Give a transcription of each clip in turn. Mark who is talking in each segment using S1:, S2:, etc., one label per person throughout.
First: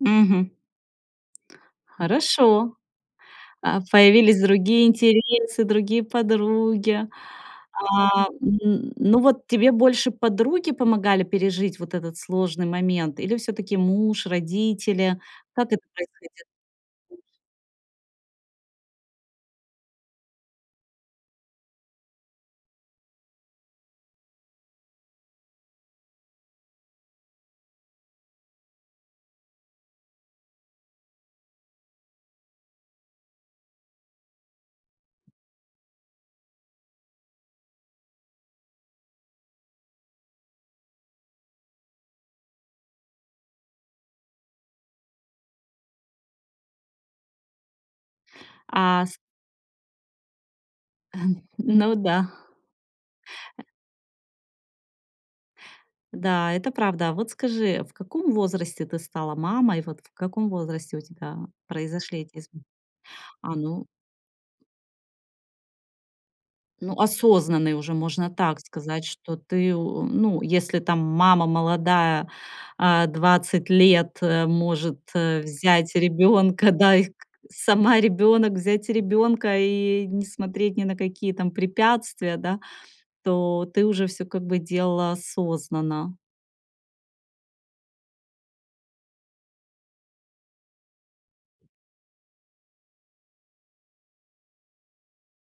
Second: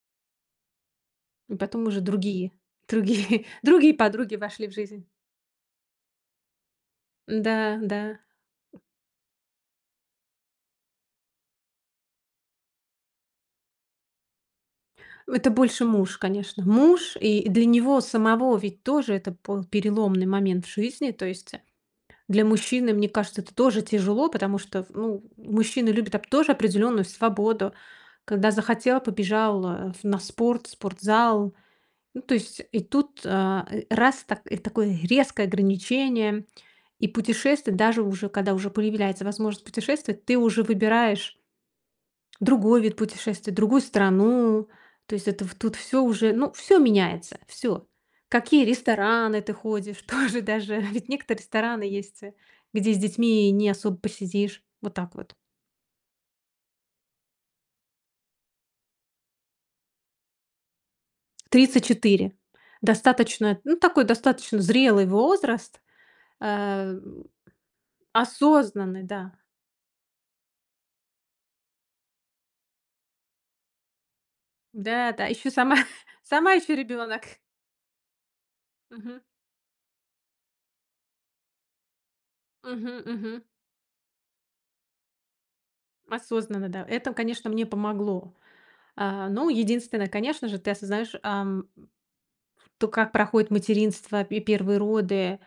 S1: Мгм.
S2: И потом уже другие
S1: Хорошо,
S2: другие
S1: а,
S2: другие подруги
S1: появились
S2: вошли в
S1: другие
S2: жизнь.
S1: интересы, другие подруги.
S2: Н-да, да.
S1: А, м, ну, вот тебе больше подруги помогали пережить вот этот сложный момент или всё-таки муж, родители?
S2: Это
S1: Как это
S2: больше муж,
S1: происходило?
S2: конечно. Муж, и для него самого ведь тоже это был переломный момент в жизни. То есть, э, для мужчины, мне кажется, это тоже тяжело, потому что в ну, мужчины любят оп тоже определённую свободу. Когда захотел- побежал, а, в на спорт, в спортзал. Ну, то есть. И тут, э, э, раз, та и такое резкое ограничение. И путешествовать, даже уже когда уже появляется возможность путешествовать, ты уже выбираешь другой вид путешествия, другую страну. То есть это в тут всё уже, ну, всё меняется, всё. В какие
S1: А с
S2: рестораны ты ходишь, тоже даже. Ведь некоторые рестораны
S1: Ну
S2: есть, э,
S1: да.
S2: где с детьми
S1: Э.
S2: не особо посидишь. Вот так вот.
S1: Да, это правда. А вот скажи, в каком возрасте ты стала мамой? Вот в каком возрасте у тебя
S2: тридцать
S1: произошли
S2: четыре.
S1: эти изм А,
S2: Достаточно, ну,
S1: ну.
S2: такой достаточно зрелый возраст.
S1: Ну,
S2: Эм,
S1: осознанный уже можно так
S2: осознанный,
S1: сказать,
S2: да.
S1: что ты, у м, если там мама молодая, а, 20 лет, э, может,
S2: Да, да,
S1: э,
S2: ещё сама
S1: взять
S2: сама
S1: ребёнка,
S2: ещё
S1: да, и
S2: ребёнок.
S1: сама ребёнок, взять
S2: Мгм.
S1: ребёнка и не смотреть ни на какие там препятствия, да,
S2: Мгм, мгм.
S1: то ты уже всё как бы делала осознанно.
S2: Осознанно, да. Это, конечно, мне помогло. А, ну, единственное, конечно же, ты осознаешь, ам то, как проходит материнство, пе и 1 роды,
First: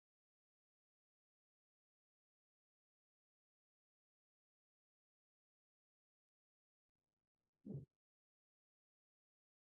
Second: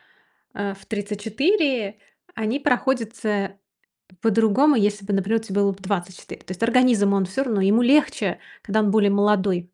S2: э, в 34, они проходят, э, по-другому, если бы, например, тебе было бы 24. То есть организм, он всё равно, ему легче, когда он более молодой.